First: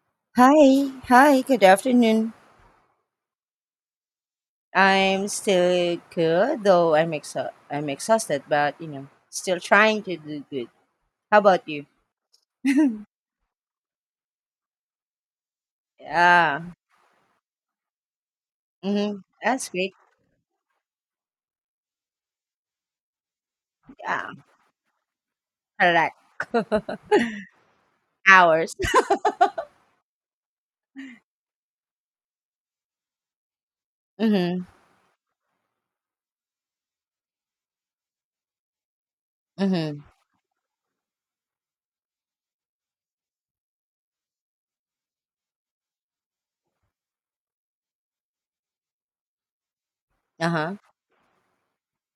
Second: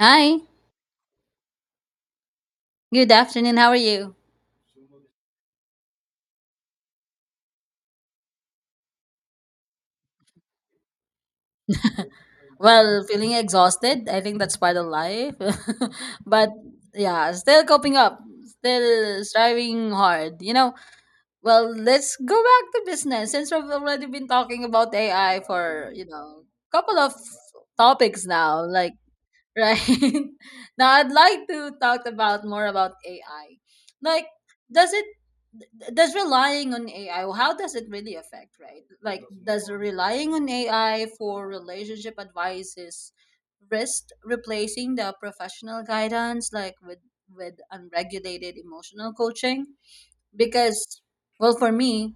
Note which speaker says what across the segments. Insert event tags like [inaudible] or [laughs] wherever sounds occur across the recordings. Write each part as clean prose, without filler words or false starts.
Speaker 1: Hi,
Speaker 2: Hi, hi, good afternoon.
Speaker 1: good afternoon. How are you?
Speaker 2: I'm still good, though I'm exhausted, but you know, still trying to do good. How about you?
Speaker 1: Well, feeling exhausted. I think that's part of life. [laughs] But
Speaker 2: Yeah,
Speaker 1: yeah, still coping up,
Speaker 2: mm-hmm,
Speaker 1: still
Speaker 2: that's
Speaker 1: striving
Speaker 2: great.
Speaker 1: hard. You know, well, let's go back to business since we've already been
Speaker 2: Yeah,
Speaker 1: talking about AI for,
Speaker 2: correct.
Speaker 1: couple of topics now.
Speaker 2: Hours. [laughs]
Speaker 1: Right? [laughs] Now I'd like to talk about more about AI. Like,
Speaker 2: Mm-hmm.
Speaker 1: does does relying on AI how does it really affect, right? Like, does
Speaker 2: Mm-hmm.
Speaker 1: relying on AI for relationship advice is risk replacing the professional guidance like with unregulated emotional coaching?
Speaker 2: Uh-huh.
Speaker 1: Because well, for me,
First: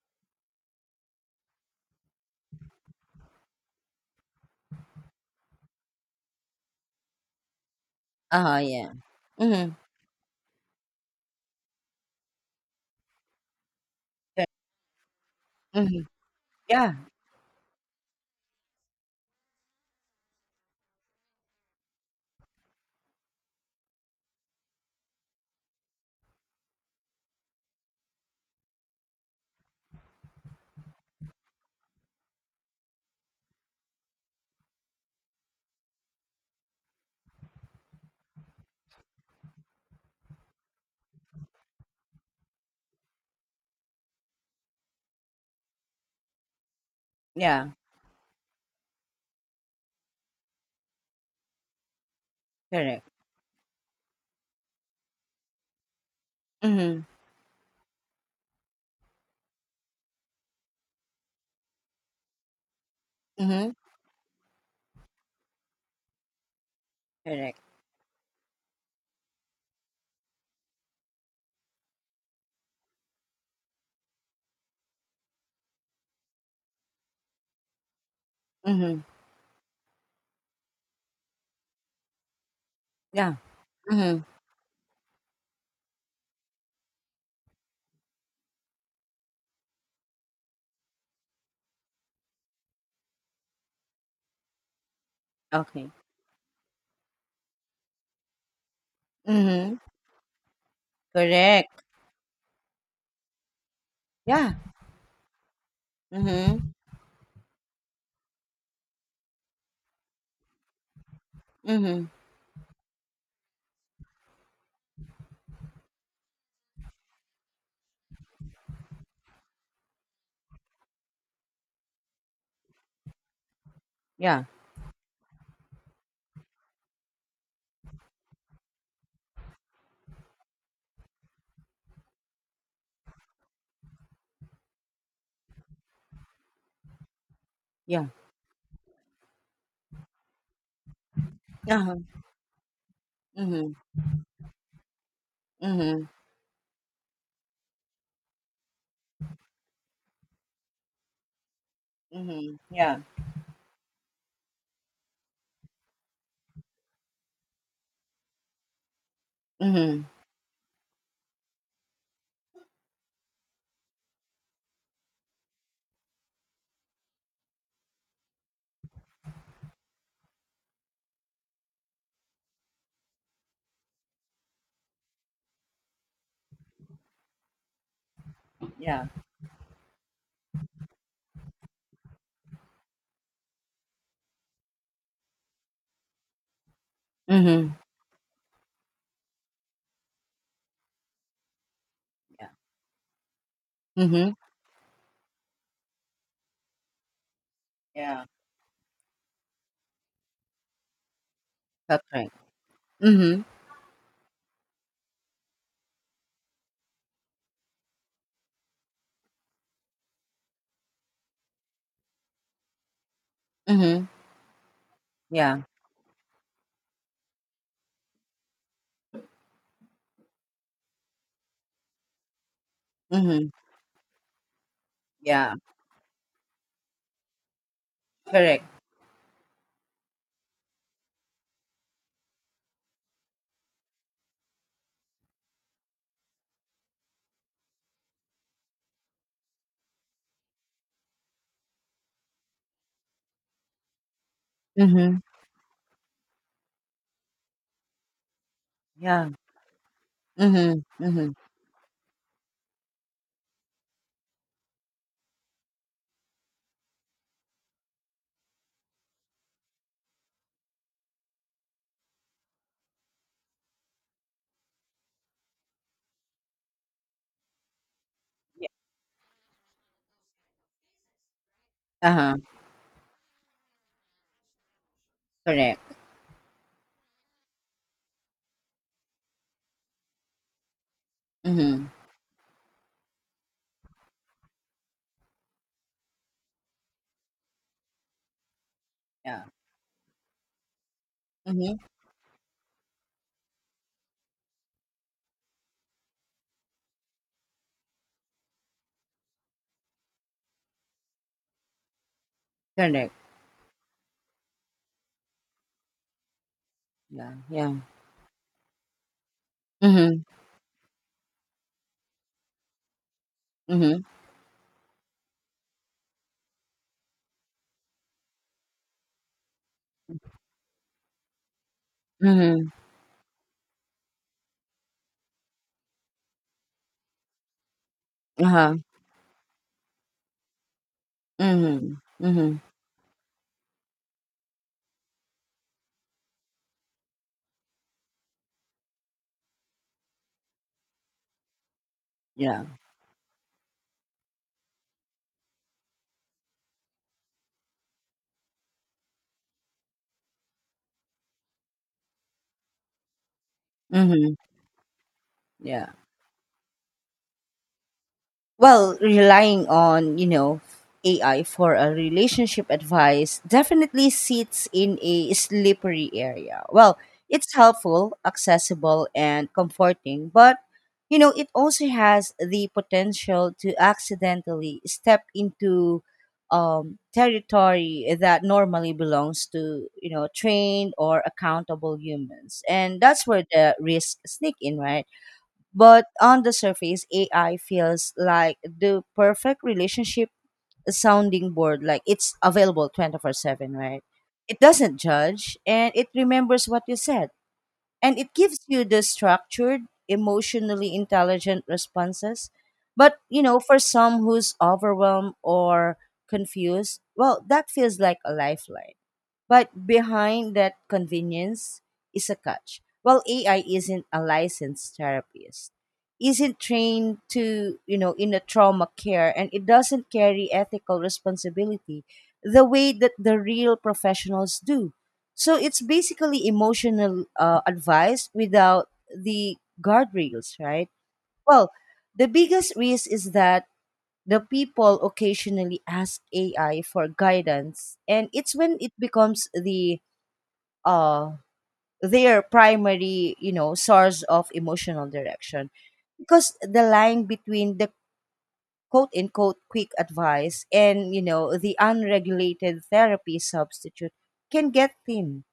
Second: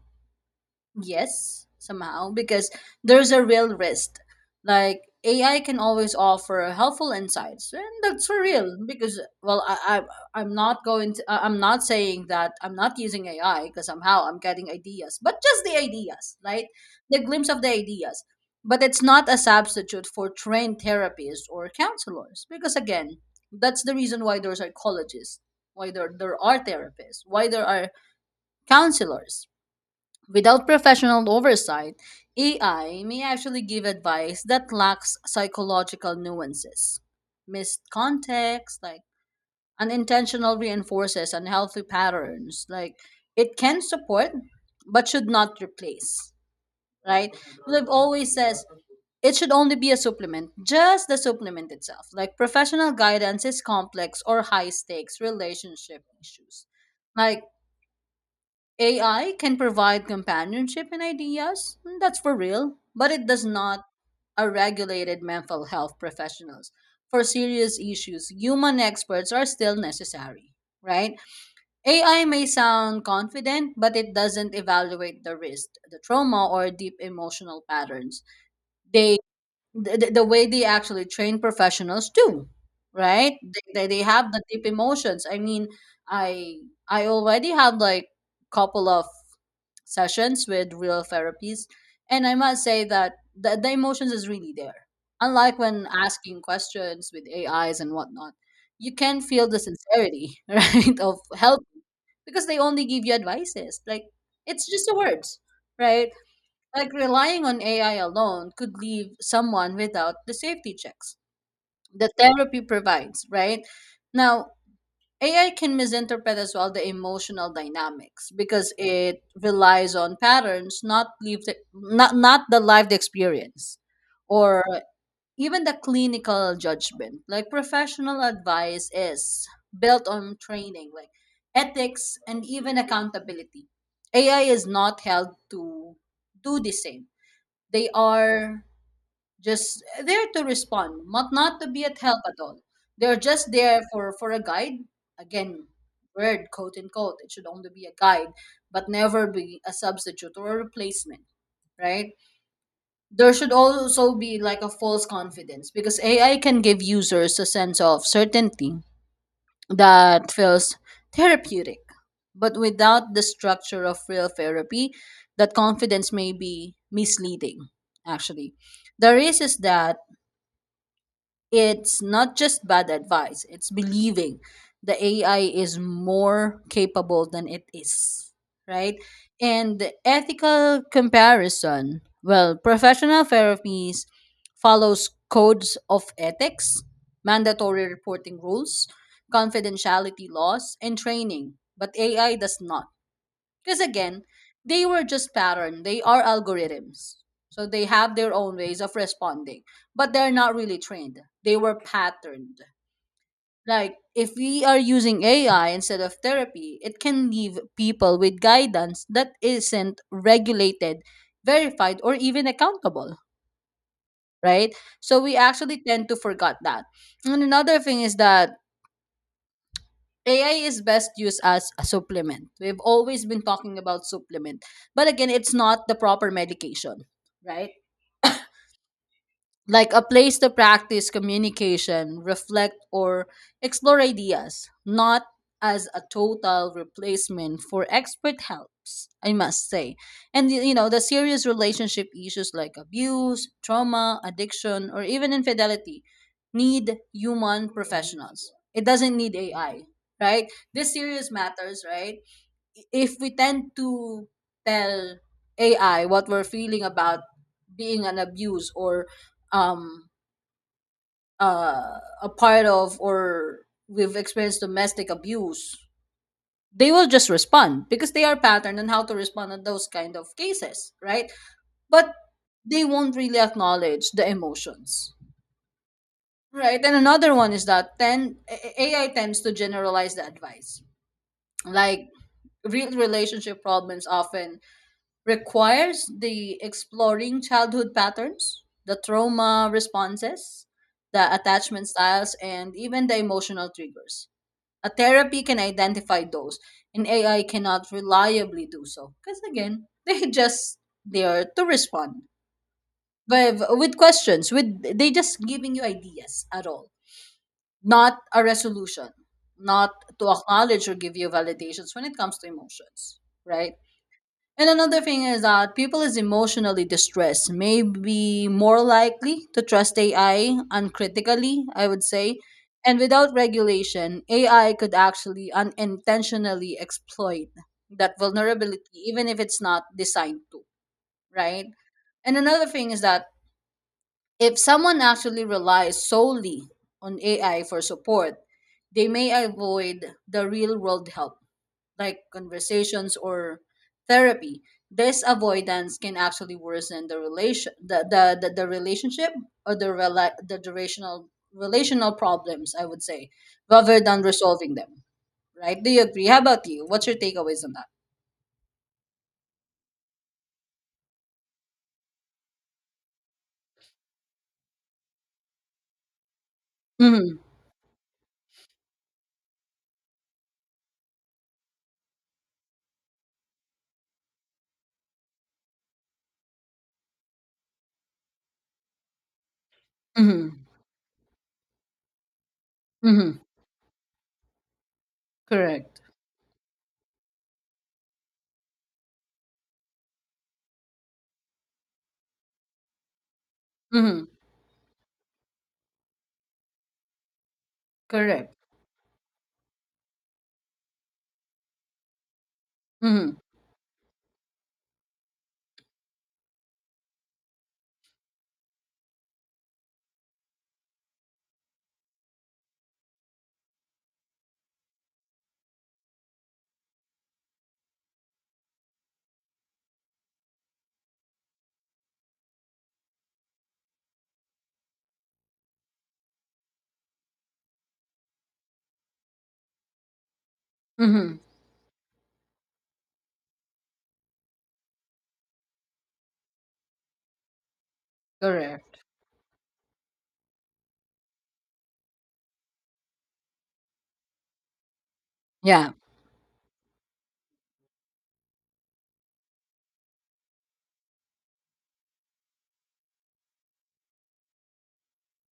Speaker 1: yes somehow because there's a real risk like AI can always offer helpful insights, and that's for
Speaker 2: Uh-huh.
Speaker 1: real
Speaker 2: Yeah.
Speaker 1: because well
Speaker 2: Mm-hmm.
Speaker 1: I, I I'm not going to I'm not saying that I'm not using AI because somehow I'm
Speaker 2: Yeah,
Speaker 1: getting ideas, but just the
Speaker 2: mm-hmm.
Speaker 1: ideas, right?
Speaker 2: Yeah.
Speaker 1: The glimpse of the ideas, but it's not a substitute for trained therapists or counselors because again that's the reason why there are psychologists, why there are therapists, why there are counselors. Without professional oversight, AI may actually give advice that lacks psychological nuances. Missed context, like unintentional reinforces unhealthy patterns. Like it can support but should not replace. Right?
Speaker 2: Yeah.
Speaker 1: Liv always says it should only be a supplement, just the supplement itself. Like professional
Speaker 2: Correct.
Speaker 1: guidance is complex or high stakes relationship issues.
Speaker 2: Mm-hmm.
Speaker 1: Like AI can provide companionship and ideas, hmm, that's for real, but it does
Speaker 2: Mm-hmm.
Speaker 1: not are regulated mental health professionals. For
Speaker 2: Correct.
Speaker 1: serious issues, human experts are still necessary, right? AI may sound confident, but it doesn't evaluate the risk, the trauma, or deep emotional patterns.
Speaker 2: Mm-hmm.
Speaker 1: They the way they actually train professionals do,
Speaker 2: Yeah.
Speaker 1: right? They
Speaker 2: Mm-hmm.
Speaker 1: have the deep emotions, I mean, i I already have like couple of sessions with real therapists, and I must say that the emotions is really there, unlike when
Speaker 2: Okay.
Speaker 1: asking questions with AIs and whatnot. You can feel the
Speaker 2: Mm-hmm.
Speaker 1: sincerity [laughs] right of help
Speaker 2: Correct.
Speaker 1: because they only give you advices, like
Speaker 2: Yeah.
Speaker 1: it's just the words, right?
Speaker 2: Mm-hmm.
Speaker 1: Like relying on AI alone could leave someone without the safety checks
Speaker 2: Mm-hmm.
Speaker 1: the therapy provides, right? Now, AI can misinterpret as well the emotional dynamics because it relies on patterns, not lived, not the lived experience,
Speaker 2: Yeah.
Speaker 1: or even the clinical judgment. Like professional advice is built on training, like ethics and even accountability. AI is not held to do the same. They
Speaker 2: Yeah.
Speaker 1: are just there to respond, not to be
Speaker 2: Uh-huh.
Speaker 1: at help at all. They're just
Speaker 2: Mm-hmm.
Speaker 1: there for a guide. Again,
Speaker 2: Mm-hmm.
Speaker 1: word quote unquote, it should only be a guide, but never be a substitute or a replacement, right?
Speaker 2: Mhm. Yeah.
Speaker 1: There should also be like a false confidence because AI can give users a sense of certainty
Speaker 2: Mhm.
Speaker 1: that feels therapeutic. But without the structure of real therapy, that confidence may be misleading, actually. The risk is that it's not just bad advice, it's believing the AI is more capable than it is, right?
Speaker 2: Yeah.
Speaker 1: And the ethical comparison, well, professional therapies follows codes of ethics,
Speaker 2: Mhm.
Speaker 1: mandatory reporting rules, confidentiality laws, and training, but AI
Speaker 2: Yeah.
Speaker 1: does not. Because again,
Speaker 2: Mhm.
Speaker 1: they were just pattern. They are algorithms. So they have
Speaker 2: Yeah.
Speaker 1: their own ways of responding, but they're not really trained. They were
Speaker 2: That's right.
Speaker 1: patterned.
Speaker 2: Mhm.
Speaker 1: Like if we are using AI instead of therapy, it can leave people with guidance that isn't regulated, verified, or even accountable,
Speaker 2: Mhm.
Speaker 1: right? So we
Speaker 2: Yeah.
Speaker 1: actually tend to forget that. And another thing is that AI is best used as a supplement. We've always been
Speaker 2: Mhm.
Speaker 1: talking about supplement. But again, it's
Speaker 2: Yeah.
Speaker 1: not the proper medication, right?
Speaker 2: Correct.
Speaker 1: Like a place to practice communication, reflect, or explore ideas, not as a total replacement for expert helps, I must say. And you know, the serious relationship issues like abuse, trauma, addiction, or
Speaker 2: Mhm.
Speaker 1: even infidelity need human professionals. It doesn't
Speaker 2: Yeah.
Speaker 1: need AI, right?
Speaker 2: Mhm.
Speaker 1: These serious
Speaker 2: Mhm.
Speaker 1: matters, right? If we tend to tell AI what we're feeling about being an abuse or um a part of, or we've experienced domestic abuse, they will just respond because they are
Speaker 2: Yeah.
Speaker 1: patterned on how to respond on those kind of cases, right? But
Speaker 2: Uh-huh.
Speaker 1: they won't really acknowledge the emotions.
Speaker 2: Correct.
Speaker 1: Right. And another one is that then AI tends to generalize the advice.
Speaker 2: Mhm.
Speaker 1: Like real relationship problems often requires the exploring childhood patterns, the
Speaker 2: Yeah.
Speaker 1: trauma responses, the
Speaker 2: Mhm.
Speaker 1: attachment styles, and even the emotional triggers. A therapy can identify those, and AI cannot reliably do so because again, [laughs] they just there to respond
Speaker 2: Correct.
Speaker 1: but with questions. With they just giving you ideas at all,
Speaker 2: Yeah. Yeah.
Speaker 1: not a resolution, not
Speaker 2: Mhm.
Speaker 1: to acknowledge or give you validations when it comes to emotions, right?
Speaker 2: Mhm.
Speaker 1: And another thing is that people is emotionally distressed may be more likely to trust AI uncritically, I would say.
Speaker 2: Mhm.
Speaker 1: And without regulation, AI could actually unintentionally exploit that
Speaker 2: Uh-huh.
Speaker 1: vulnerability, even if it's not designed to, right?
Speaker 2: Mhm.
Speaker 1: And
Speaker 2: Mhm.
Speaker 1: another thing is that if someone actually relies solely on AI for support, they may avoid the real world help like
Speaker 2: Yeah.
Speaker 1: conversations or therapy. This avoidance can actually worsen the relation the relationship or the the durational relational problems, I would say, rather than
Speaker 2: Mhm.
Speaker 1: resolving them. Right? Do
Speaker 2: Yeah.
Speaker 1: you agree? How about you? What's your takeaways on that?
Speaker 2: Well, relying on, you know, AI for a relationship advice definitely sits in a slippery area. Well,
Speaker 1: Mm-hmm.
Speaker 2: it's helpful, accessible and comforting, but you know, it also has the potential to accidentally step into territory that normally belongs to, you know,
Speaker 1: Mm-hmm.
Speaker 2: trained or accountable humans, and that's
Speaker 1: Mm-hmm.
Speaker 2: where the risks sneak in, right?
Speaker 1: Correct.
Speaker 2: But on the surface, AI feels like the perfect relationship sounding board. Like, it's available 24/7, right?
Speaker 1: Mm-hmm.
Speaker 2: It doesn't judge and it remembers what you said. And it
Speaker 1: Correct.
Speaker 2: gives you the structured, emotionally intelligent responses. But,
Speaker 1: Mm-hmm.
Speaker 2: you know, for some who's overwhelmed or confused, well, that feels like a lifeline. But behind that convenience is a catch. Well, AI isn't a licensed therapist, isn't trained to, you know, in a trauma care, and it doesn't carry ethical responsibility the way that the real professionals do. So it's basically emotional advice without the guardrails, right?
Speaker 1: Mm-hmm.
Speaker 2: Well, the biggest risk is that the people occasionally ask AI for guidance, and it's when it
Speaker 1: Correct.
Speaker 2: becomes the uh, their primary, you know, source of emotional direction.
Speaker 1: Yeah.
Speaker 2: Because the line between the quote unquote quick advice and, you know, the unregulated therapy substitute can get thin.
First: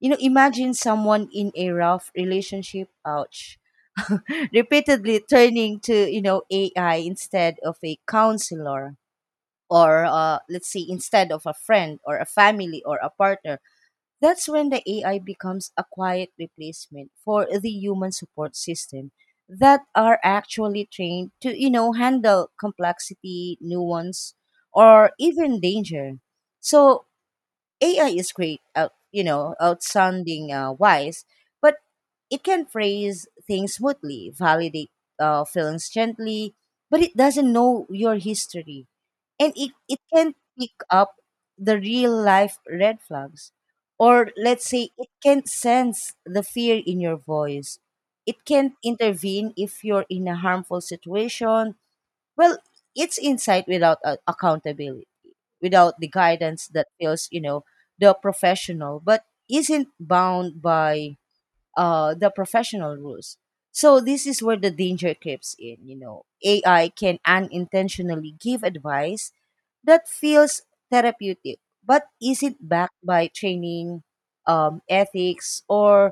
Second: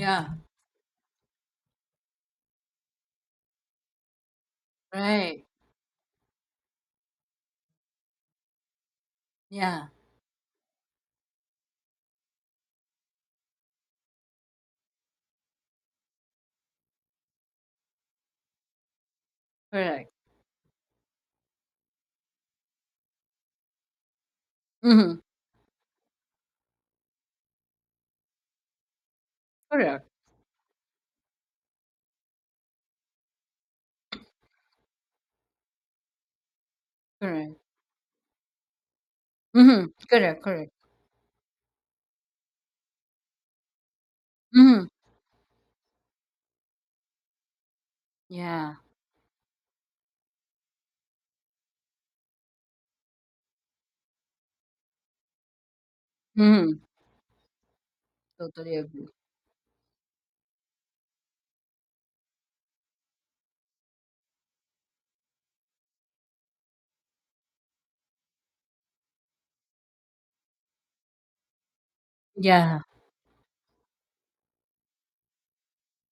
Speaker 2: You know, imagine someone in a rough relationship, ouch, [laughs] repeatedly
Speaker 1: Right.
Speaker 2: turning to, you know, AI instead of a counselor
Speaker 1: Yeah.
Speaker 2: or let's say instead of a friend or a family or a partner. That's when the AI becomes a quiet replacement for the human support system that
Speaker 1: Correct.
Speaker 2: are actually trained to, you know, handle complexity, nuance, or
Speaker 1: Mm-hmm.
Speaker 2: even danger. So AI is great, out, you know,
Speaker 1: Correct.
Speaker 2: outsounding wise, but it can phrase things smoothly, validate feelings gently, but it doesn't
Speaker 1: Correct.
Speaker 2: know your history and it,
Speaker 1: Mm-hmm.
Speaker 2: it can
Speaker 1: Correct. Correct.
Speaker 2: pick up the real life red flags, or let's
Speaker 1: Mm-hmm.
Speaker 2: say it can sense the fear in your voice, it can
Speaker 1: Yeah.
Speaker 2: intervene if you're in a harmful situation. Well, it's insight without accountability, without the guidance
Speaker 1: Mm-hmm.
Speaker 2: that feels, you know, the
Speaker 1: Totally
Speaker 2: professional,
Speaker 1: agree.
Speaker 2: but isn't bound by the professional rules. So this is where the danger creeps in. You know, AI can unintentionally give advice that feels therapeutic but isn't
Speaker 1: Yeah,
Speaker 2: backed by training, ethics, or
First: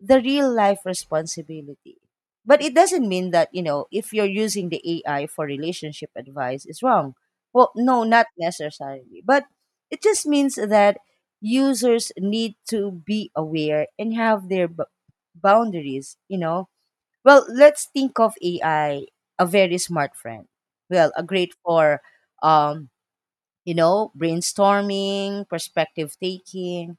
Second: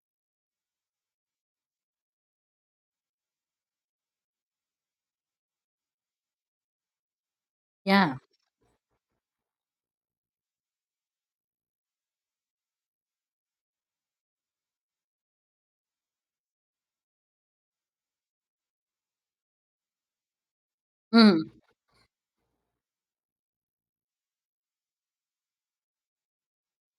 Speaker 2: the real life responsibility. But it doesn't mean that, you know, if you're using the AI for relationship advice, it's wrong. Well, no,
Speaker 1: yeah.
Speaker 2: not necessarily. But it just means that users need to be aware and have their boundaries, you know. Well, let's think of AI, a very smart friend. Well, a
Speaker 1: Mm,
Speaker 2: great for um, you know, brainstorming, perspective taking.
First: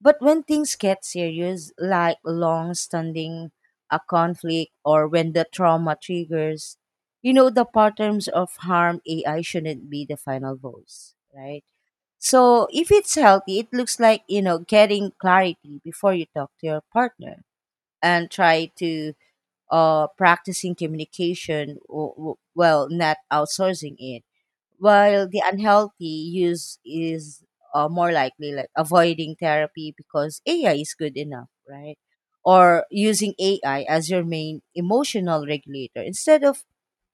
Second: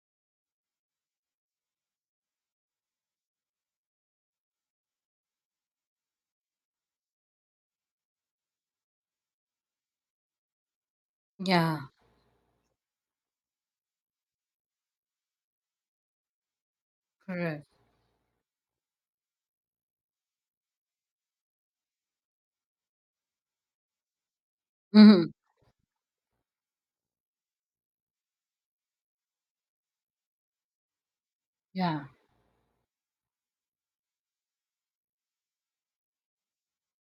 Speaker 2: But when things get serious, like long standing a conflict or when the trauma triggers, you know, the patterns of harm, AI shouldn't be the final voice, right?
Speaker 1: yeah,
Speaker 2: So if it's healthy, it looks like, you know, getting clarity before you talk to your partner
Speaker 1: correct.
Speaker 2: and try to practicing communication well, not outsourcing it,
Speaker 1: Hmm.
Speaker 2: while the unhealthy use is more likely like avoiding therapy because AI is good enough, right?
Speaker 1: Yeah,
Speaker 2: Or using AI as your main emotional regulator instead of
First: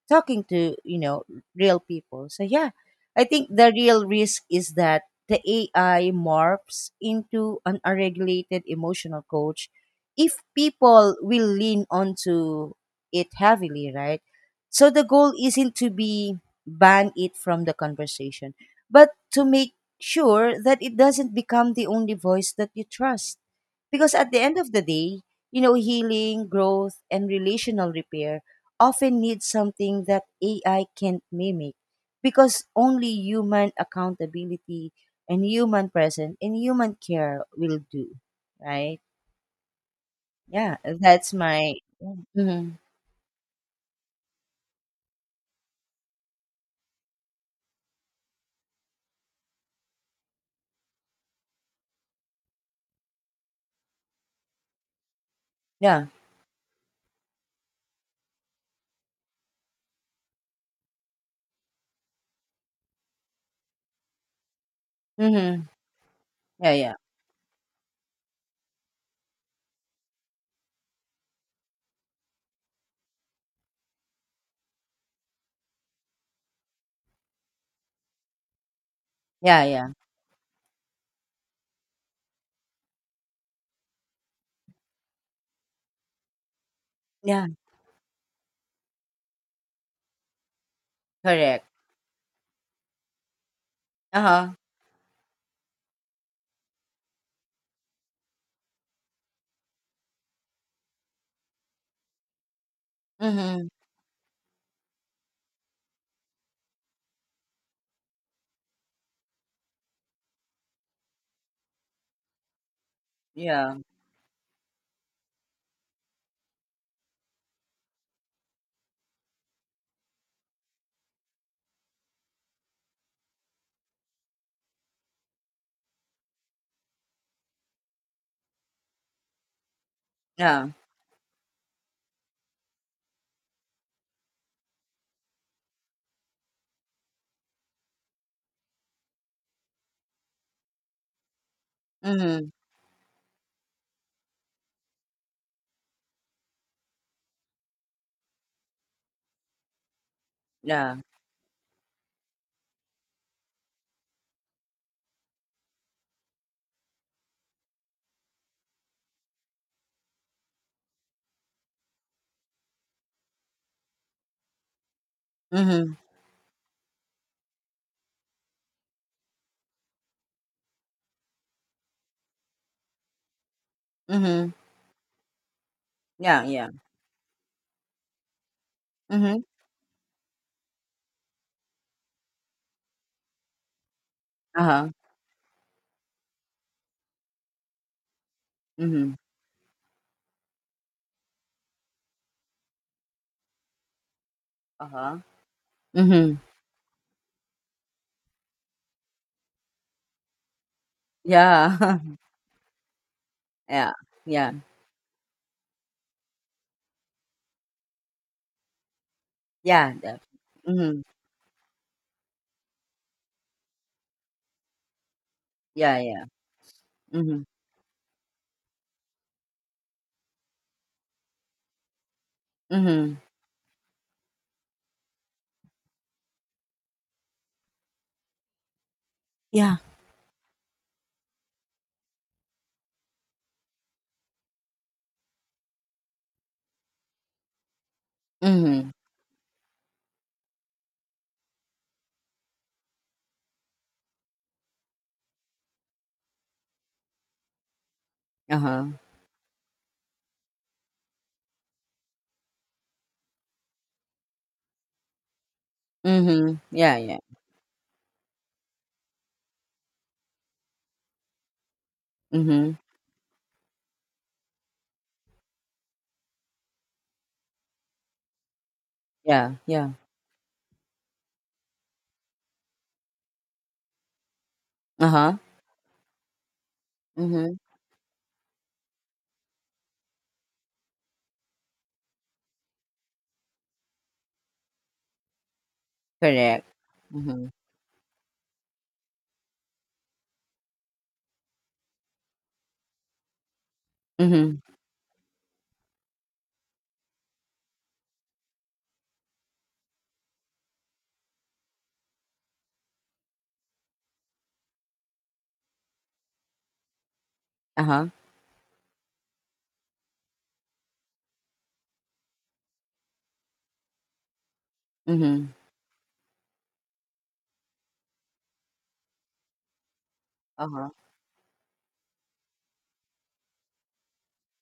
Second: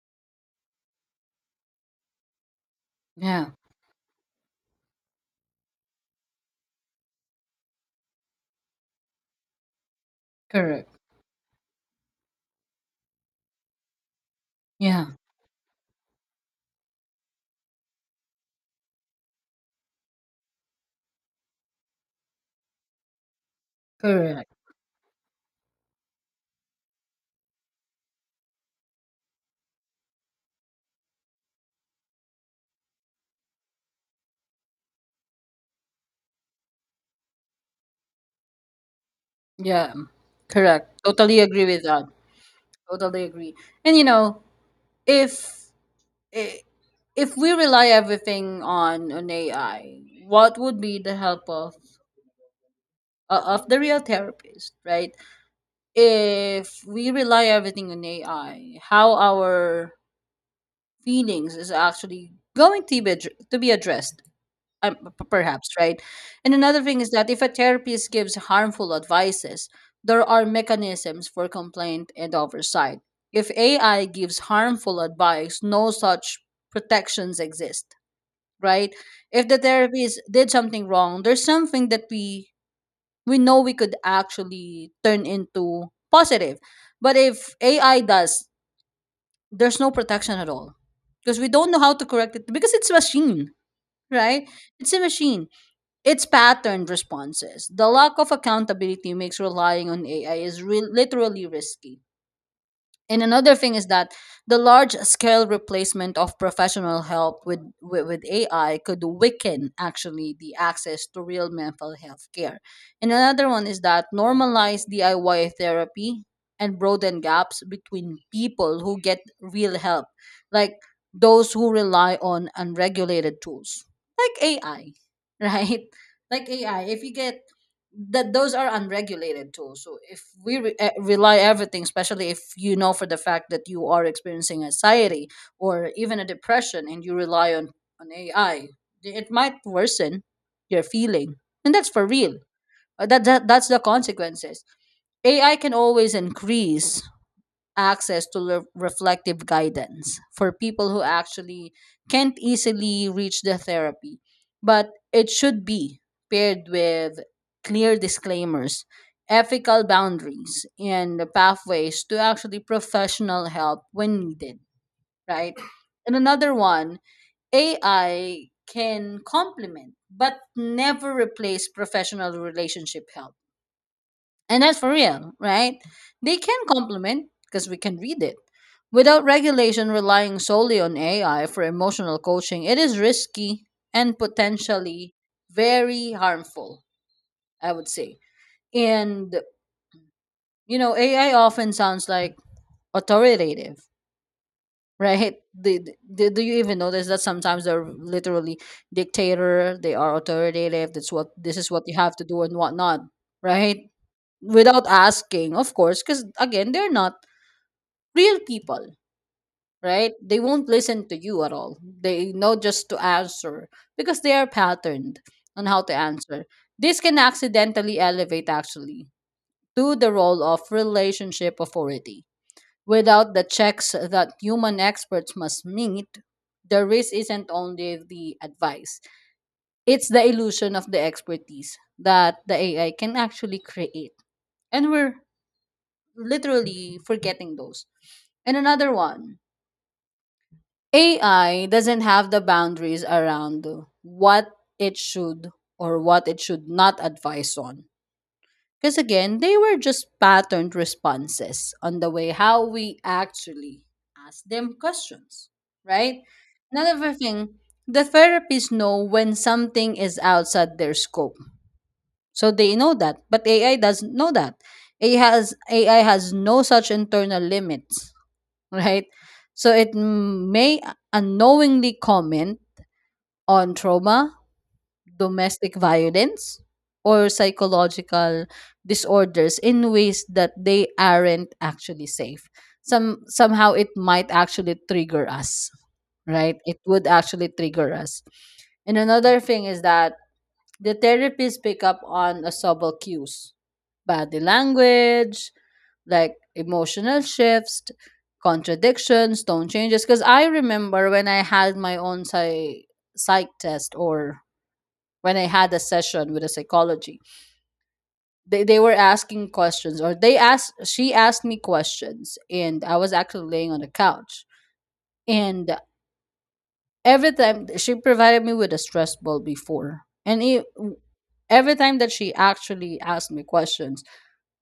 Speaker 2: talking to, you know, real people. So yeah, I think
Speaker 1: yeah,
Speaker 2: the real risk is that the AI morphs into an unregulated emotional coach if
Speaker 1: correct.
Speaker 2: people will lean onto it heavily, right? So the
Speaker 1: Yeah,
Speaker 2: goal isn't to be ban it from the conversation, but to make sure that it doesn't become the only voice that you trust, because at the
Speaker 1: correct.
Speaker 2: end of the day, you know, healing, growth and relational repair often need something that AI can't mimic, because only human accountability and human presence and human care will do, right?
Speaker 1: Yeah,
Speaker 2: Yeah,
Speaker 1: correct.
Speaker 2: that's
Speaker 1: Totally agree
Speaker 2: my
Speaker 1: with that.
Speaker 2: Mhm.
Speaker 1: Totally agree. And you know, if i- if we rely everything on an AI, what would be the help of the real therapist, right?
Speaker 2: Yeah.
Speaker 1: If we rely everything on AI, how our feelings is actually going to be to be addressed um, p-
Speaker 2: Hmm.
Speaker 1: perhaps, right? And
Speaker 2: Yeah,
Speaker 1: another
Speaker 2: yeah.
Speaker 1: thing is that if a therapist gives harmful advices, there are mechanisms for complaint and oversight. If AI gives harmful advice, no such protections exist, right? If the
Speaker 2: Yeah, yeah.
Speaker 1: therapist did something wrong, there's something that we know we could actually turn into positive. But
Speaker 2: Yeah,
Speaker 1: if AI does, there's no protection at all because we
Speaker 2: correct.
Speaker 1: don't know how to correct it because it's a machine, right?
Speaker 2: Uh-huh.
Speaker 1: It's a machine, it's patterned responses. The lack of accountability makes relying on AI is literally risky. And another
Speaker 2: Mm-hmm.
Speaker 1: thing is that the large scale replacement of professional help with AI could weaken actually the access to real mental health care. And another one
Speaker 2: Yeah.
Speaker 1: is that normalize DIY therapy and broaden gaps between people who get real help, like those who rely on unregulated tools, like AI, [laughs] right? Like AI, if you get that those are unregulated too. So if we
Speaker 2: Yeah.
Speaker 1: rely everything, especially if you know for the fact that you are experiencing anxiety or even a depression, and you rely on AI, it might worsen your feeling, and that's for real.
Speaker 2: Mm-hmm.
Speaker 1: That's the consequences. AI can always increase access to reflective guidance for people
Speaker 2: Yeah.
Speaker 1: who actually can't easily reach the therapy. But it should be paired with clear disclaimers, ethical boundaries, and the pathways to actually professional help when needed, right?
Speaker 2: Mm-hmm.
Speaker 1: And another one, AI can complement but never replace professional relationship help,
Speaker 2: Mm-hmm.
Speaker 1: and that's for real, right? They
Speaker 2: Yeah,
Speaker 1: can
Speaker 2: yeah.
Speaker 1: complement because we can read it. Without
Speaker 2: Mm-hmm.
Speaker 1: regulation relying solely on AI for emotional coaching, it is risky and
Speaker 2: Uh-huh.
Speaker 1: potentially very harmful, I would say.
Speaker 2: Mm-hmm.
Speaker 1: And, you know, AI often sounds like authoritative, [laughs]
Speaker 2: Uh-huh.
Speaker 1: right? Do,
Speaker 2: Mm-hmm.
Speaker 1: do you even notice that sometimes they're literally dictator, they are authoritative, that's what this is what you
Speaker 2: Yeah.
Speaker 1: have to
Speaker 2: [laughs]
Speaker 1: do and whatnot, right?
Speaker 2: Yeah. Yeah.
Speaker 1: Without asking, of course, because again, they're not real people,
Speaker 2: Yeah.
Speaker 1: right? They won't
Speaker 2: Mm-hmm.
Speaker 1: listen to you at all, they know just to answer because they are patterned on how to
Speaker 2: Yeah, yeah.
Speaker 1: answer. This can
Speaker 2: Mhm.
Speaker 1: accidentally elevate actually to the role of relationship authority
Speaker 2: Mhm.
Speaker 1: without the checks that human experts must meet. The risk isn't only the advice,
Speaker 2: Yeah.
Speaker 1: it's the illusion of the expertise that the AI can actually create, and we're literally forgetting those. And
Speaker 2: Mhm.
Speaker 1: another one, AI doesn't have the boundaries around what it should or what it should not advise on.
Speaker 2: Uh-huh.
Speaker 1: Because again, they were just patterned responses on the way how we actually ask them questions, right?
Speaker 2: Mhm. Yeah,
Speaker 1: Another
Speaker 2: yeah.
Speaker 1: thing, the therapists know when something is outside their scope. So
Speaker 2: Mhm.
Speaker 1: they know that, but AI doesn't know that. AI has no such internal limits, right?
Speaker 2: Yeah,
Speaker 1: So it
Speaker 2: yeah.
Speaker 1: may unknowingly comment on trauma,
Speaker 2: Uh-huh.
Speaker 1: domestic violence, or
Speaker 2: Mhm.
Speaker 1: psychological disorders in ways that they aren't actually safe. Some somehow it might actually trigger us, right?
Speaker 2: Correct.
Speaker 1: It would actually
Speaker 2: Mhm.
Speaker 1: trigger us. And another thing is that the therapists pick up on a subtle cues, body
Speaker 2: Mhm.
Speaker 1: language, like emotional shifts, contradictions, tone changes. Because I remember when I had my own psych test, or when I had a session with a psychology,
Speaker 2: Uh-huh.
Speaker 1: they were asking questions, or they asked, she asked me questions, and I was actually laying on the couch.
Speaker 2: Mhm.
Speaker 1: And every time she provided me with a stress ball before. And
Speaker 2: Uh-huh.
Speaker 1: every time that she actually asked me questions,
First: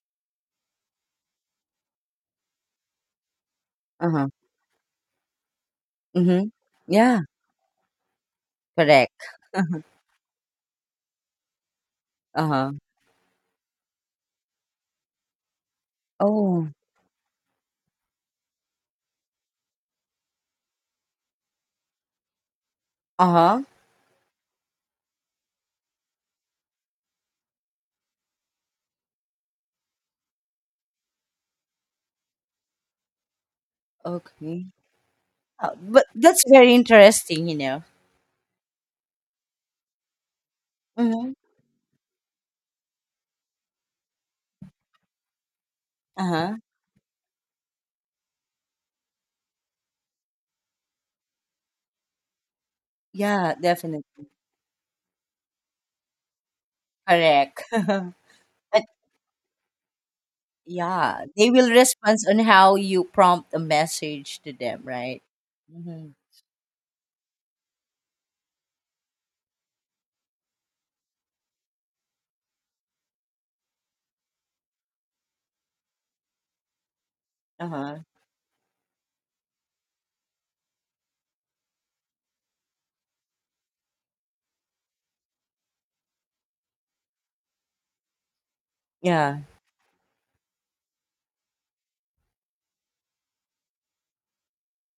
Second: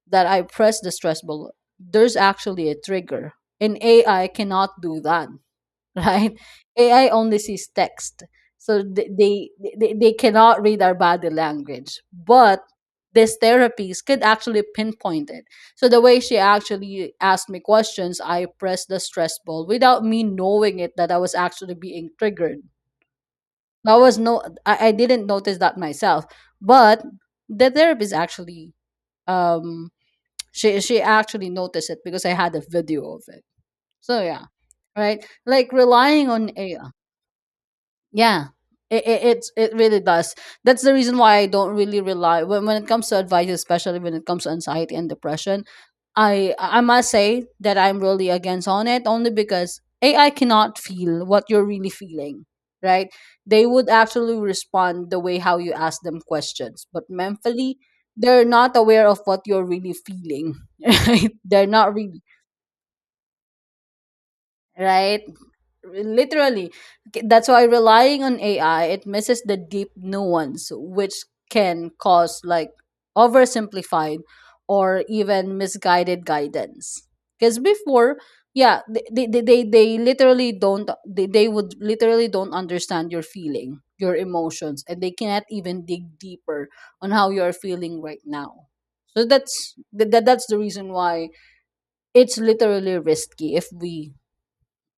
Speaker 1: that I press the stress ball, there's actually a trigger. And AI
Speaker 2: Uh-huh.
Speaker 1: cannot do that, [laughs] right?
Speaker 2: Mhm.
Speaker 1: AI
Speaker 2: Yeah,
Speaker 1: only sees text. So
Speaker 2: correct.
Speaker 1: they cannot read our body language. But
Speaker 2: Uh-huh.
Speaker 1: these therapies could actually pinpoint it. So the way she
Speaker 2: Oh.
Speaker 1: actually asked me questions, I pressed the stress ball without me knowing it, that I was actually being triggered.
Speaker 2: Uh-huh.
Speaker 1: That was no, I didn't notice that myself. But the therapist actually um she actually noticed it because I had a video of it. So yeah,
Speaker 2: Okay.
Speaker 1: right? Like
Speaker 2: But
Speaker 1: relying
Speaker 2: that's
Speaker 1: on
Speaker 2: very
Speaker 1: AI.
Speaker 2: interesting, you know.
Speaker 1: Yeah. It really does. That's the reason
Speaker 2: Mhm.
Speaker 1: why I don't really rely when it comes to advice, especially when it comes to anxiety and depression. I
Speaker 2: Uh-huh.
Speaker 1: I must say that I'm really against on it only because AI cannot feel what you're really feeling, right?
Speaker 2: Yeah,
Speaker 1: They would
Speaker 2: definitely.
Speaker 1: actually respond the way how you ask them questions, but
Speaker 2: Correct.
Speaker 1: mentally they're
Speaker 2: [laughs]
Speaker 1: not
Speaker 2: But
Speaker 1: aware of what you're really feeling, [laughs]
Speaker 2: yeah,
Speaker 1: right?
Speaker 2: they
Speaker 1: They're
Speaker 2: will
Speaker 1: not
Speaker 2: respond
Speaker 1: really
Speaker 2: on how you prompt a message to them,
Speaker 1: right
Speaker 2: right? Mhm.
Speaker 1: literally. That's why relying on ai, it misses the deep nuance, which can cause like oversimplified or even misguided guidance. Because
Speaker 2: Uh-huh.
Speaker 1: before, yeah, they literally don't, they would literally don't understand your feeling, your emotions, and they cannot even dig deeper on how you are feeling right now. So
Speaker 2: Yeah,
Speaker 1: that's that's the reason why it's literally risky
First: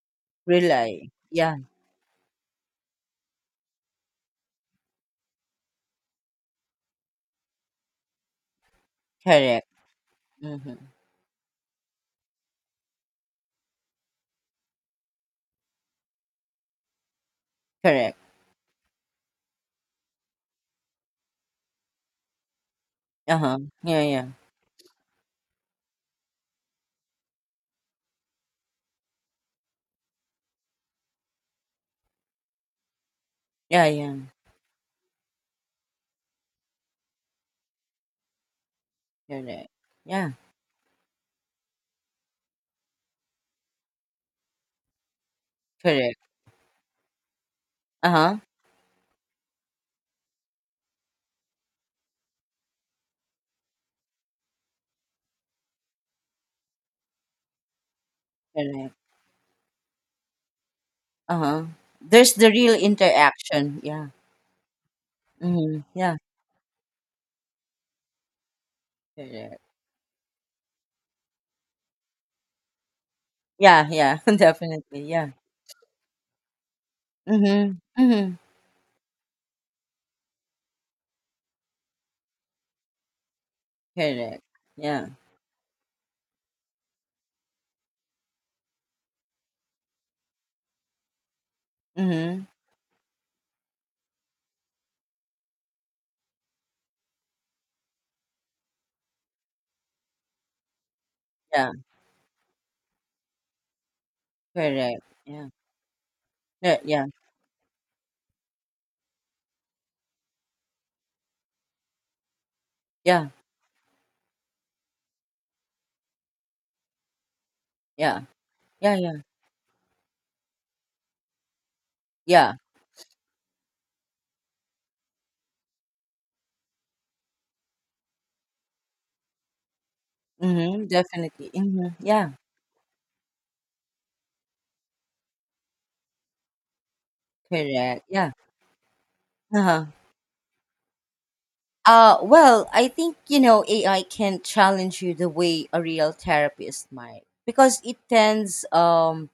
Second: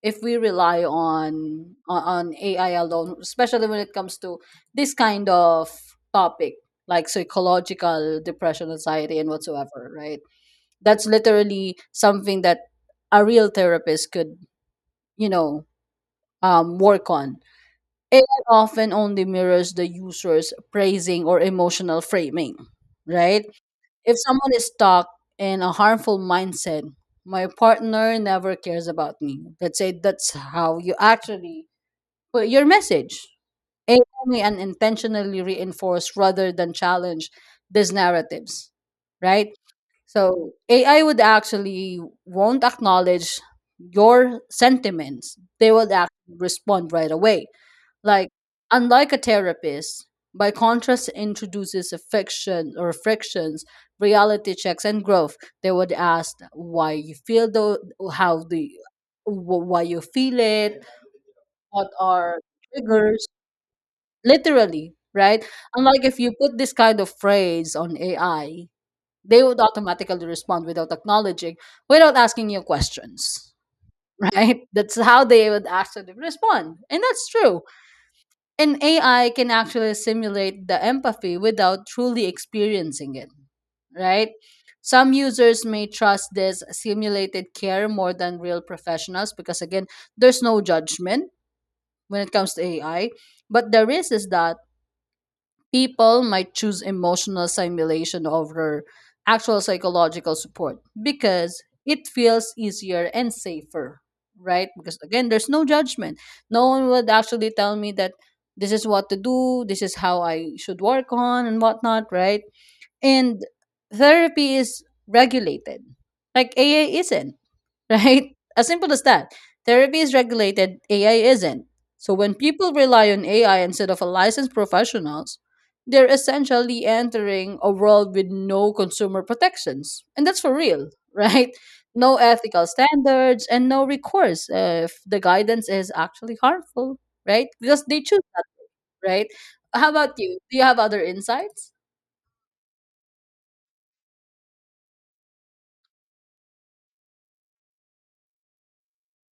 Speaker 1: if we rely
Speaker 2: rely. Yeah,
Speaker 1: on AI alone, especially when it comes to this kind of topic, like psychological depression, anxiety, and
Speaker 2: correct.
Speaker 1: whatsoever, right?
Speaker 2: Mhm,
Speaker 1: That's literally something that a real therapist could, you know, work on.
Speaker 2: correct.
Speaker 1: AI often only mirrors the user's praising or emotional framing, right?
Speaker 2: Uh-huh. Yeah,
Speaker 1: If
Speaker 2: yeah.
Speaker 1: someone is stuck in a harmful mindset, my partner never cares about me. Let's say that's how you actually well, your message
Speaker 2: Yeah, yeah.
Speaker 1: aiming and intentionally reinforce rather than challenge these narratives, right?
Speaker 2: Correct. Yeah,
Speaker 1: So ai would actually won't acknowledge your sentiments, they will
Speaker 2: correct.
Speaker 1: actually respond right away, like
Speaker 2: Uh-huh.
Speaker 1: unlike a therapist by contrast introduces affection or frictions, reality checks, and growth. They would ask why you feel though, how the
Speaker 2: Correct.
Speaker 1: why you feel it,
Speaker 2: Uh-huh.
Speaker 1: what
Speaker 2: There's
Speaker 1: are
Speaker 2: the real
Speaker 1: triggers,
Speaker 2: interaction. Yeah.
Speaker 1: literally, right?
Speaker 2: Mm-hmm.
Speaker 1: Unlike
Speaker 2: Yeah,
Speaker 1: if you put this kind of phrase on ai, they would
Speaker 2: correct.
Speaker 1: automatically respond without acknowledging, without asking you questions,
Speaker 2: Yeah, yeah, [laughs]
Speaker 1: right? [laughs] That's
Speaker 2: definitely.
Speaker 1: how
Speaker 2: Yeah.
Speaker 1: they would actually respond, and that's true.
Speaker 2: Mm-hmm. Mm-hmm.
Speaker 1: And ai can actually simulate the empathy without truly experiencing it, right?
Speaker 2: Correct. Yeah.
Speaker 1: Some users may trust this simulated care more than real professionals, because again, there's no judgment when it
Speaker 2: Mm-hmm.
Speaker 1: comes to ai. But the risk is that people might choose emotional simulation over actual psychological support because
Speaker 2: Yeah,
Speaker 1: it feels easier and safer, right? Because
Speaker 2: correct.
Speaker 1: again,
Speaker 2: Yeah.
Speaker 1: there's no judgment. No
Speaker 2: Yeah,
Speaker 1: one
Speaker 2: yeah.
Speaker 1: would actually tell me that this is what to do, this is how I should work on, and whatnot, right?
Speaker 2: Yeah,
Speaker 1: And therapy is regulated, like AA isn't. [laughs]
Speaker 2: yeah.
Speaker 1: Right? As simple
Speaker 2: Yeah,
Speaker 1: as
Speaker 2: yeah.
Speaker 1: that. Therapy is regulated, AI isn't. So when
Speaker 2: Yeah.
Speaker 1: people rely on AI instead of a licensed professionals, they're essentially entering a world with no consumer protections. And that's for
Speaker 2: Mm-hmm.
Speaker 1: real, [laughs]
Speaker 2: Definitely.
Speaker 1: right?
Speaker 2: Mm-hmm.
Speaker 1: No
Speaker 2: Yeah,
Speaker 1: ethical standards and no recourse, if the guidance is actually harmful, right? Because they
Speaker 2: correct.
Speaker 1: choose
Speaker 2: Yeah.
Speaker 1: that, right?
Speaker 2: Uh-huh.
Speaker 1: How about you? Do you have other insights?
Speaker 2: Well, I think, you know, AI can challenge you the way a real therapist might, because it tends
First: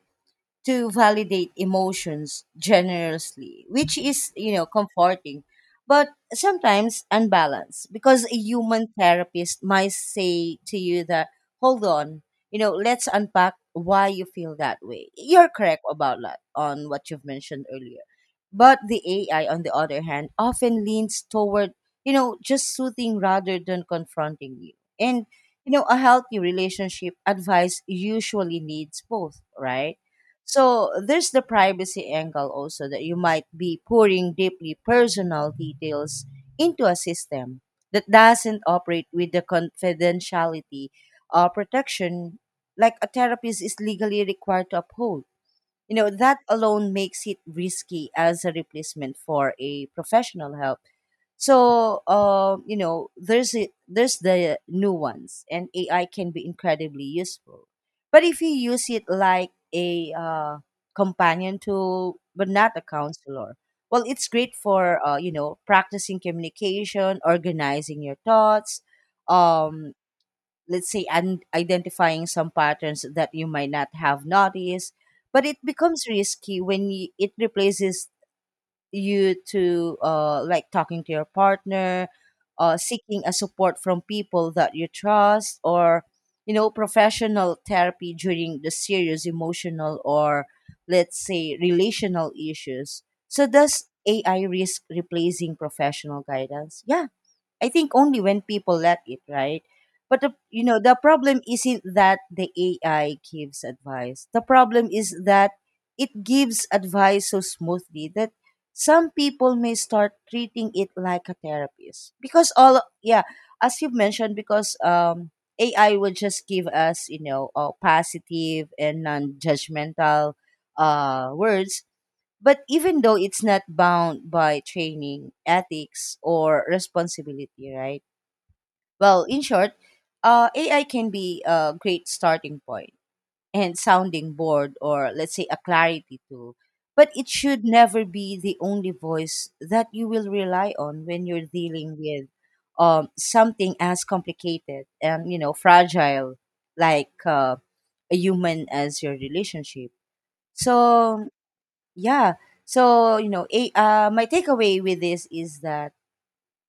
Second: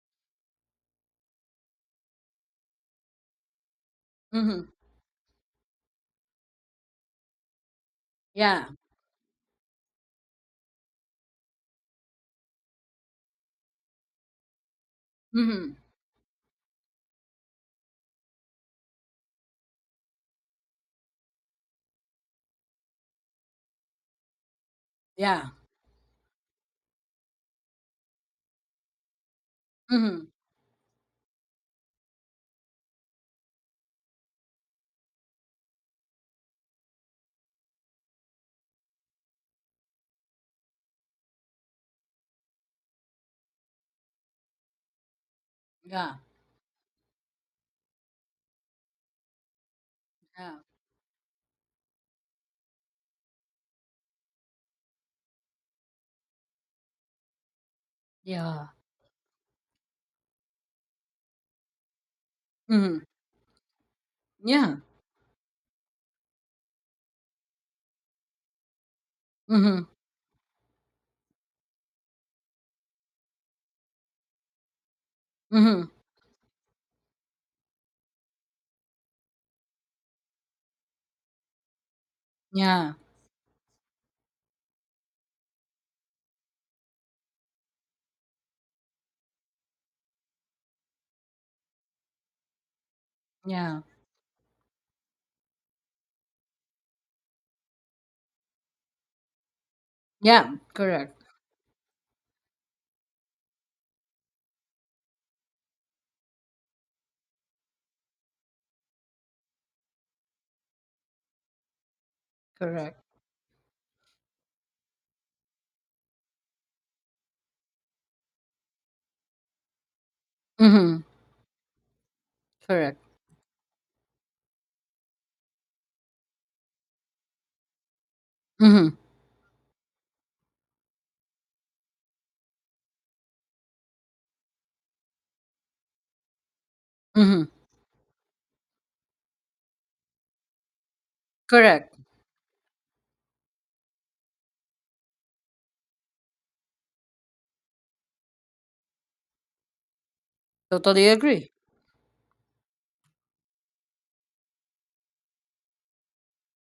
Speaker 2: to validate emotions generously, which is, you know,
Speaker 1: Mm-hmm.
Speaker 2: comforting, but sometimes unbalanced, because a
Speaker 1: Yeah.
Speaker 2: human therapist might say to you that, hold on, you know, let's unpack why you feel that way. You're
Speaker 1: Mm-hmm.
Speaker 2: correct about that on what you've mentioned earlier. But the AI, on the other hand, often leans toward, you know, just soothing rather than confronting you. And,
Speaker 1: Yeah.
Speaker 2: you know, a healthy relationship advice usually needs both, right?
Speaker 1: Mm-hmm.
Speaker 2: So there's the privacy angle also, that you might be pouring deeply personal details into a system that doesn't operate with the confidentiality or protection like a therapist is legally required to uphold. You know,
Speaker 1: Yeah.
Speaker 2: that alone makes it risky as a replacement for a professional
Speaker 1: Yeah.
Speaker 2: help. So, you know, there's the nuance, and AI can be incredibly useful. But if you
Speaker 1: Yeah.
Speaker 2: use it like a companion tool, but not a
Speaker 1: Mm-hmm.
Speaker 2: counselor, well, it's great
Speaker 1: Yeah.
Speaker 2: for you know, practicing communication, organizing your thoughts,
Speaker 1: Mhm.
Speaker 2: um, let's say, and identifying some patterns that you might not have noticed. But it
Speaker 1: Mhm.
Speaker 2: becomes risky when y it replaces you to like talking to your partner,
Speaker 1: Yeah.
Speaker 2: seeking a support from people that you trust, or you know, professional therapy during the serious emotional or let's say relational issues. So
Speaker 1: Yeah.
Speaker 2: does AI risk replacing professional guidance? Yeah, I think only when people let it, right? But the,
Speaker 1: Yeah.
Speaker 2: you know, the
Speaker 1: Correct.
Speaker 2: problem isn't that the AI gives advice. The problem is that it gives advice so smoothly that some people may start treating it like a therapist, because all
Speaker 1: Correct.
Speaker 2: yeah, as you've mentioned, because AI will just give us, you know, positive and non-judgmental
Speaker 1: Mhm.
Speaker 2: words, but
Speaker 1: Correct.
Speaker 2: even though it's not bound by training, ethics, or responsibility, right?
Speaker 1: Mhm.
Speaker 2: Well, in short, AI can be a great starting point and sounding board, or let's say a clarity tool. But it
Speaker 1: Mhm.
Speaker 2: should never be the only voice that you will rely on when you're
Speaker 1: Correct.
Speaker 2: dealing with something as complicated and, you know, fragile, like a human as your relationship.
Speaker 1: Totally
Speaker 2: So
Speaker 1: agree.
Speaker 2: yeah. So, you know, my takeaway with this is that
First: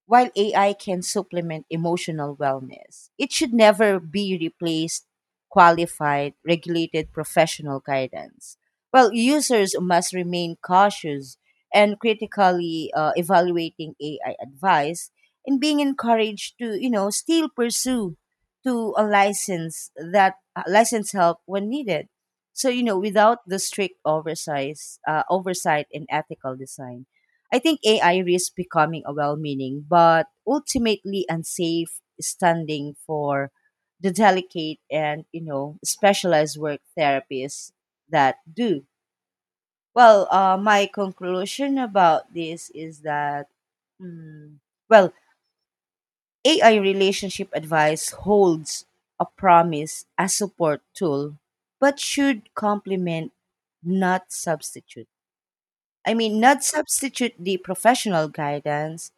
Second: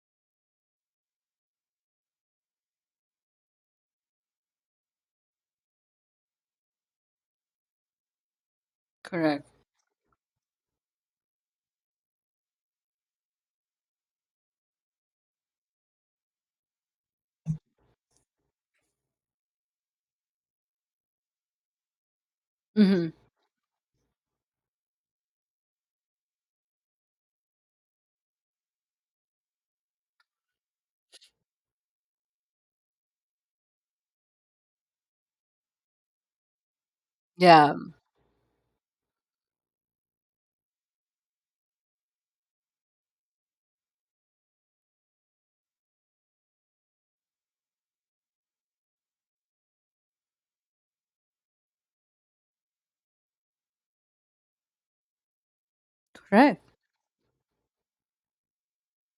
Speaker 2: while AI can supplement emotional wellness, it should never be replaced qualified, regulated professional guidance. Well,
Speaker 1: Correct.
Speaker 2: users must remain cautious and critically evaluating AI advice and being encouraged to, you know, still pursue to a license that license help when needed. So, you know,
Speaker 1: Mhm.
Speaker 2: without the strict oversight oversight and ethical design, I think AI risks becoming a well meaning but ultimately unsafe standing for the delicate and, you know, specialized work therapists
Speaker 1: Yeah.
Speaker 2: that do. Well, my conclusion about this is that, mm, well, AI relationship advice holds a promise as support tool, but should complement, not substitute. I mean,
Speaker 1: Correct.
Speaker 2: not substitute the professional guidance,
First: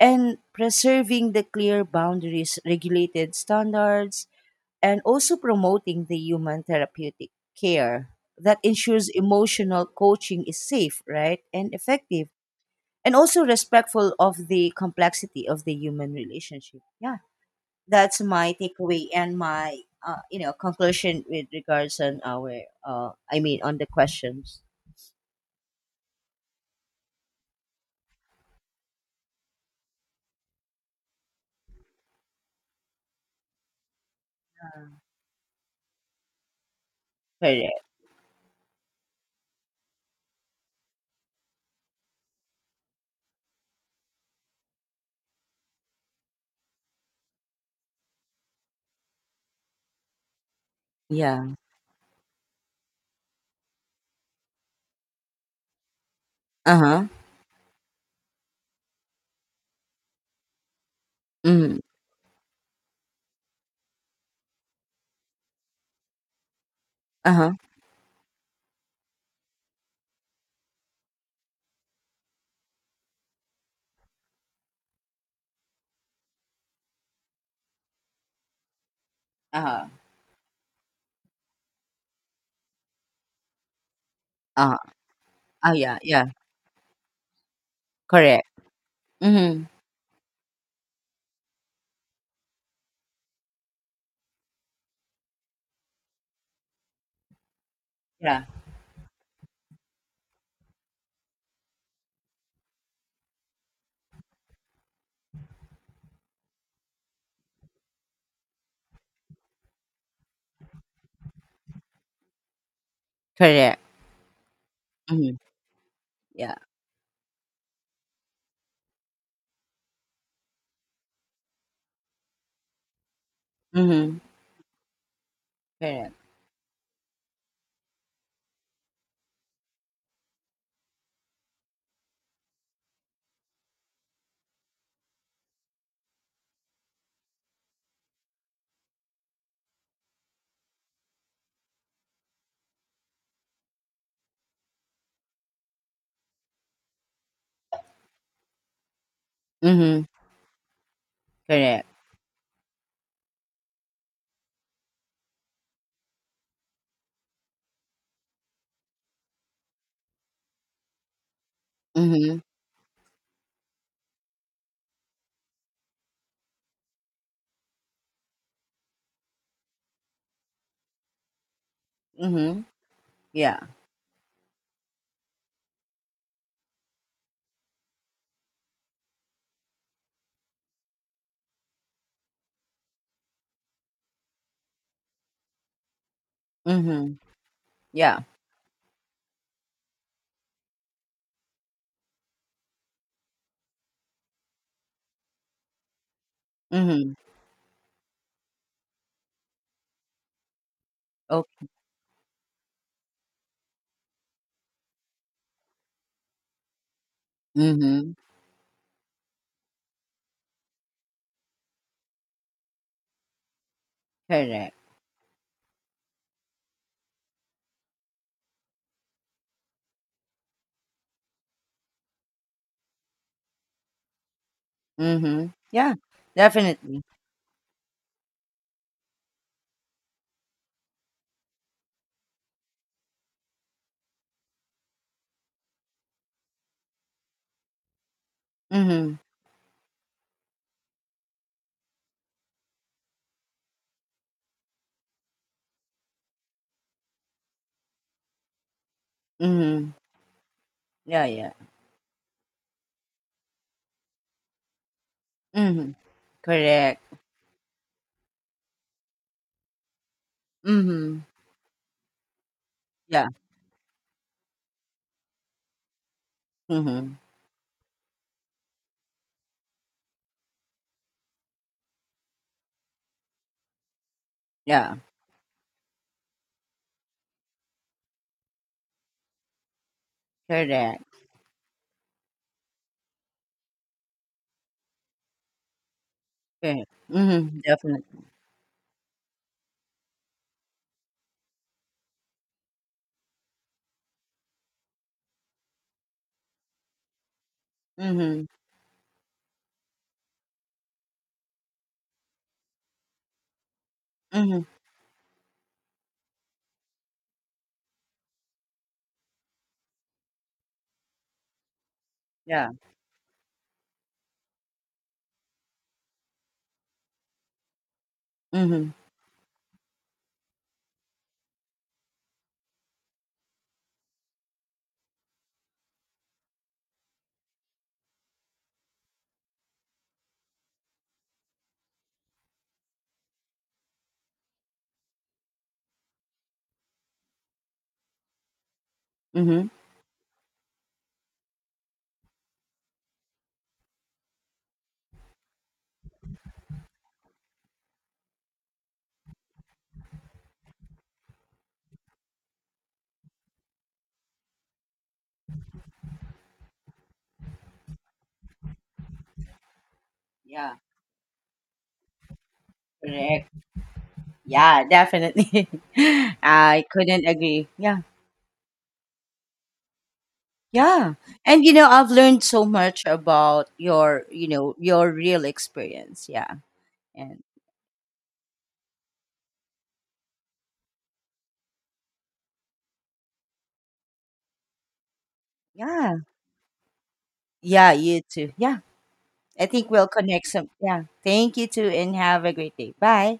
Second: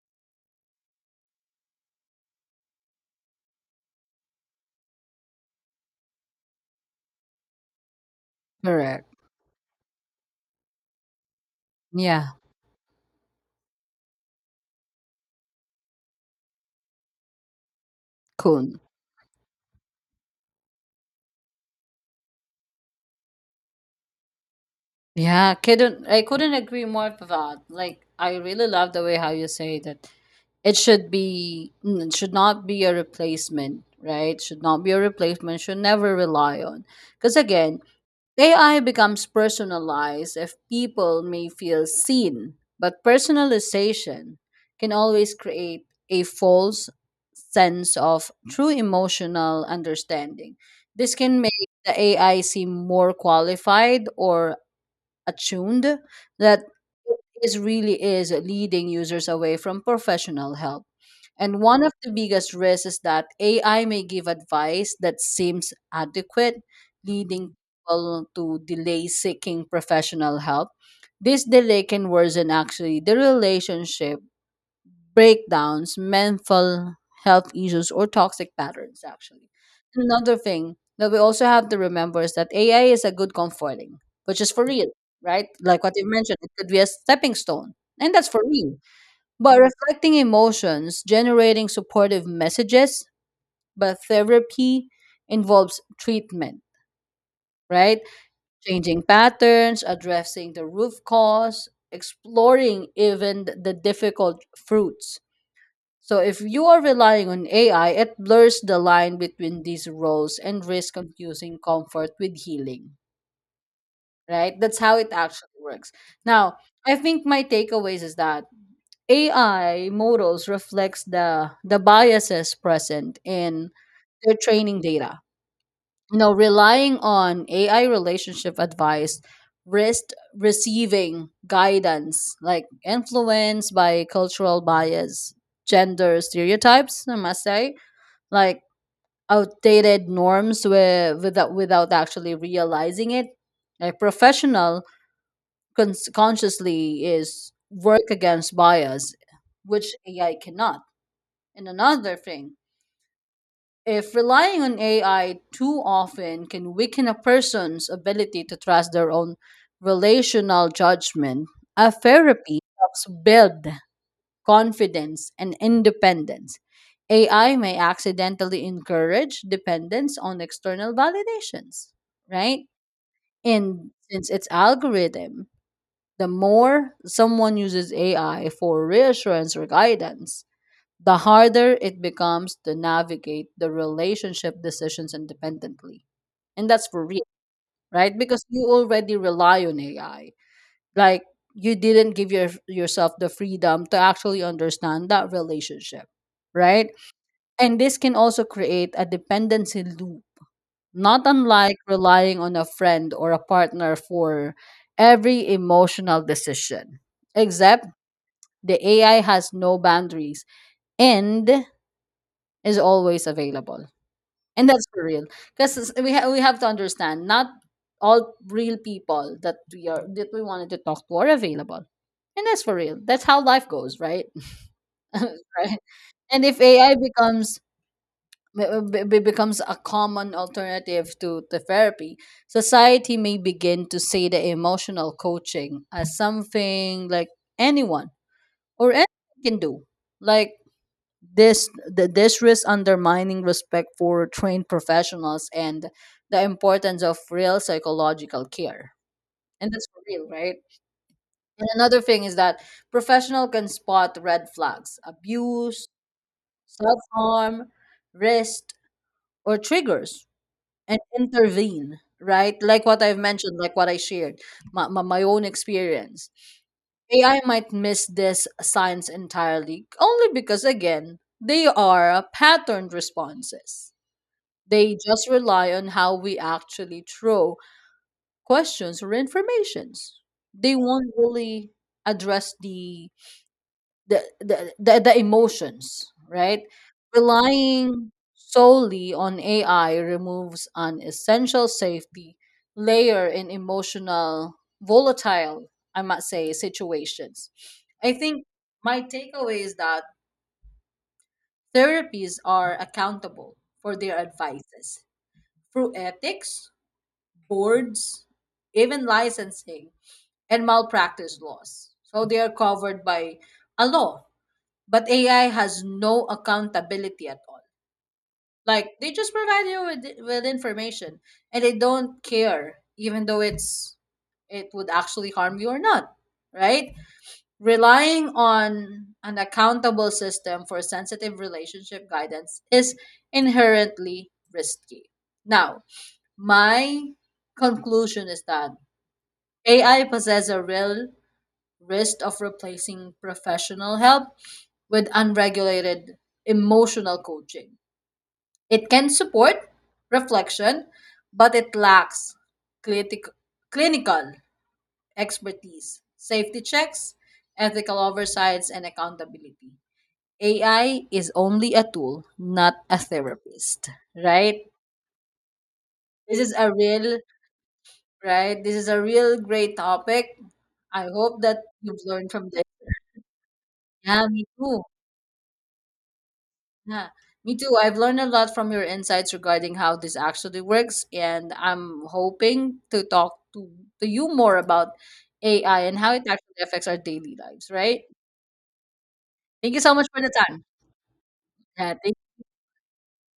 Speaker 2: and preserving the clear boundaries, regulated standards, and also promoting the human therapeutic care that
Speaker 1: Correct.
Speaker 2: ensures emotional coaching is safe, right, and effective,
Speaker 1: Yeah.
Speaker 2: and also respectful of the complexity of the human relationship. Yeah, that's my
Speaker 1: Cool.
Speaker 2: takeaway and my you know, conclusion with regards on our I mean, on the questions.
Speaker 1: Yeah. Couldn't I couldn't agree more to that. Like I really love the way how you say that it should be it should not be a replacement, right? Should not be a replacement. Should never rely on. Because again,
Speaker 2: Correct.
Speaker 1: AI becomes personalized, if people may feel seen, but personalization can always create a false sense of true emotional understanding. This can
Speaker 2: Yeah.
Speaker 1: make the AI seem more qualified or attuned that
Speaker 2: Uh
Speaker 1: it is really is, leading users away from professional help. And
Speaker 2: huh.
Speaker 1: one of the biggest risks is that AI may give advice that seems adequate,
Speaker 2: Uh-huh.
Speaker 1: leading people to delay seeking professional help. This delay can worsen actually the relationship, breakdowns, mental health issues, or toxic patterns, actually.
Speaker 2: Uh-huh.
Speaker 1: Another thing that we also have to remember is that AI is a good comforting, which is for
Speaker 2: Huh.
Speaker 1: real, right?
Speaker 2: Uh oh,
Speaker 1: Like what
Speaker 2: yeah,
Speaker 1: you
Speaker 2: yeah,
Speaker 1: mentioned, it could be a stepping stone. And that's for
Speaker 2: correct.
Speaker 1: real, but
Speaker 2: Mhm.
Speaker 1: reflecting emotions, generating supportive messages, but therapy involves treatment, right?
Speaker 2: Yeah.
Speaker 1: Changing patterns, addressing the root cause, exploring even the difficult fruits. So if you are relying on AI, it blurs the line between these roles and risks confusing comfort with healing,
Speaker 2: Correct.
Speaker 1: right? That's how it
Speaker 2: Mhm.
Speaker 1: actually works. Now,
Speaker 2: Yeah.
Speaker 1: I think my takeaways is that AI models reflects the biases present in
Speaker 2: Mhm.
Speaker 1: their training data.
Speaker 2: Correct.
Speaker 1: You know, relying on AI relationship advice risk receiving guidance like influenced by cultural bias, gender stereotypes, I must say, like outdated norms without actually realizing it. A professional consciously is work against bias, which
Speaker 2: Mhm.
Speaker 1: AI cannot. And
Speaker 2: Correct.
Speaker 1: another thing, if relying on AI too often can weaken a person's ability to trust their own relational judgment, a
Speaker 2: Mhm.
Speaker 1: therapy helps build confidence and independence. AI may accidentally encourage dependence on external validations, right?
Speaker 2: Mhm. Yeah.
Speaker 1: And since it's algorithm, the more someone uses AI for reassurance or guidance, the harder it becomes to navigate the relationship decisions independently. And that's for
Speaker 2: Mhm.
Speaker 1: real, right?
Speaker 2: Yeah.
Speaker 1: Because you already rely on AI. Like you didn't give yourself the freedom to actually understand that relationship, right?
Speaker 2: Mhm.
Speaker 1: And this can also create a dependency loop, not
Speaker 2: Okay.
Speaker 1: unlike relying on a friend or a partner for every emotional decision, except
Speaker 2: Mhm.
Speaker 1: the AI has no boundaries and is always available. And
Speaker 2: Correct.
Speaker 1: that's for real, because we we have to understand not all real people that we are that we wanted to talk to are available, and that's for real. That's how life goes, right? [laughs]
Speaker 2: Mhm.
Speaker 1: Right.
Speaker 2: Yeah.
Speaker 1: And if AI
Speaker 2: Definitely.
Speaker 1: becomes becomes a common alternative to the therapy, society may begin to see the emotional coaching as something like anyone or
Speaker 2: Mhm.
Speaker 1: anyone can do. Like this this risk undermining respect for trained professionals and the importance of real psychological care, and that's
Speaker 2: Mhm.
Speaker 1: for real, right?
Speaker 2: Yeah. Yeah.
Speaker 1: And another thing is that professional can spot red flags, abuse,
Speaker 2: Mhm. Correct.
Speaker 1: self-harm, risk, or triggers, and
Speaker 2: Mhm.
Speaker 1: intervene, right? Like what I've
Speaker 2: Yeah.
Speaker 1: mentioned, like what I shared, my own experience.
Speaker 2: Mhm.
Speaker 1: Ai might miss this signs entirely only because again they are patterned responses. They
Speaker 2: Yeah.
Speaker 1: just rely on how we actually throw questions or informations. They
Speaker 2: Correct.
Speaker 1: won't really address the emotions, right?
Speaker 2: Correct. Mhm.
Speaker 1: Relying
Speaker 2: Definitely.
Speaker 1: solely on AI removes an essential safety layer in emotional volatile, I might say, situations. I think
Speaker 2: Mhm.
Speaker 1: my takeaway is that therapies are accountable for their
Speaker 2: Mhm.
Speaker 1: advices through ethics, boards, even licensing, and malpractice laws. So they are
Speaker 2: Yeah.
Speaker 1: covered by a law. But AI has no accountability at all. Like
Speaker 2: Mhm.
Speaker 1: they just provide you with information, and they don't care even though it's it would actually harm you or not, right? Relying on an accountable system for sensitive relationship guidance is inherently risky. Now, my conclusion is that
Speaker 2: Mhm.
Speaker 1: AI possesses a real risk of replacing professional help with unregulated emotional coaching. It can support reflection, but it lacks clitic- clinical expertise, safety checks, ethical oversights, and accountability.
Speaker 2: Yeah.
Speaker 1: AI is only a tool, not a
Speaker 2: Correct.
Speaker 1: therapist, right?
Speaker 2: Yeah, definitely. [laughs]
Speaker 1: This is a
Speaker 2: I
Speaker 1: real,
Speaker 2: couldn't agree. Yeah.
Speaker 1: right? This is a real great topic. I
Speaker 2: Yeah.
Speaker 1: hope that
Speaker 2: And you know,
Speaker 1: you've
Speaker 2: I've
Speaker 1: learned
Speaker 2: learned
Speaker 1: from this.
Speaker 2: so much about
Speaker 1: Yeah,
Speaker 2: your,
Speaker 1: me
Speaker 2: you know,
Speaker 1: too.
Speaker 2: your real experience. Yeah.
Speaker 1: Yeah,
Speaker 2: And
Speaker 1: me too. I've learned a lot from your insights regarding how this actually works, and I'm hoping to talk to you more about AI and how
Speaker 2: yeah.
Speaker 1: it actually affects our daily lives,
Speaker 2: Yeah,
Speaker 1: right?
Speaker 2: you too. Yeah. I
Speaker 1: Thank you
Speaker 2: think
Speaker 1: so much
Speaker 2: we'll
Speaker 1: for the
Speaker 2: connect
Speaker 1: time.
Speaker 2: some. Yeah. Thank you too
Speaker 1: Yeah,
Speaker 2: and
Speaker 1: thank
Speaker 2: have a great day. Bye.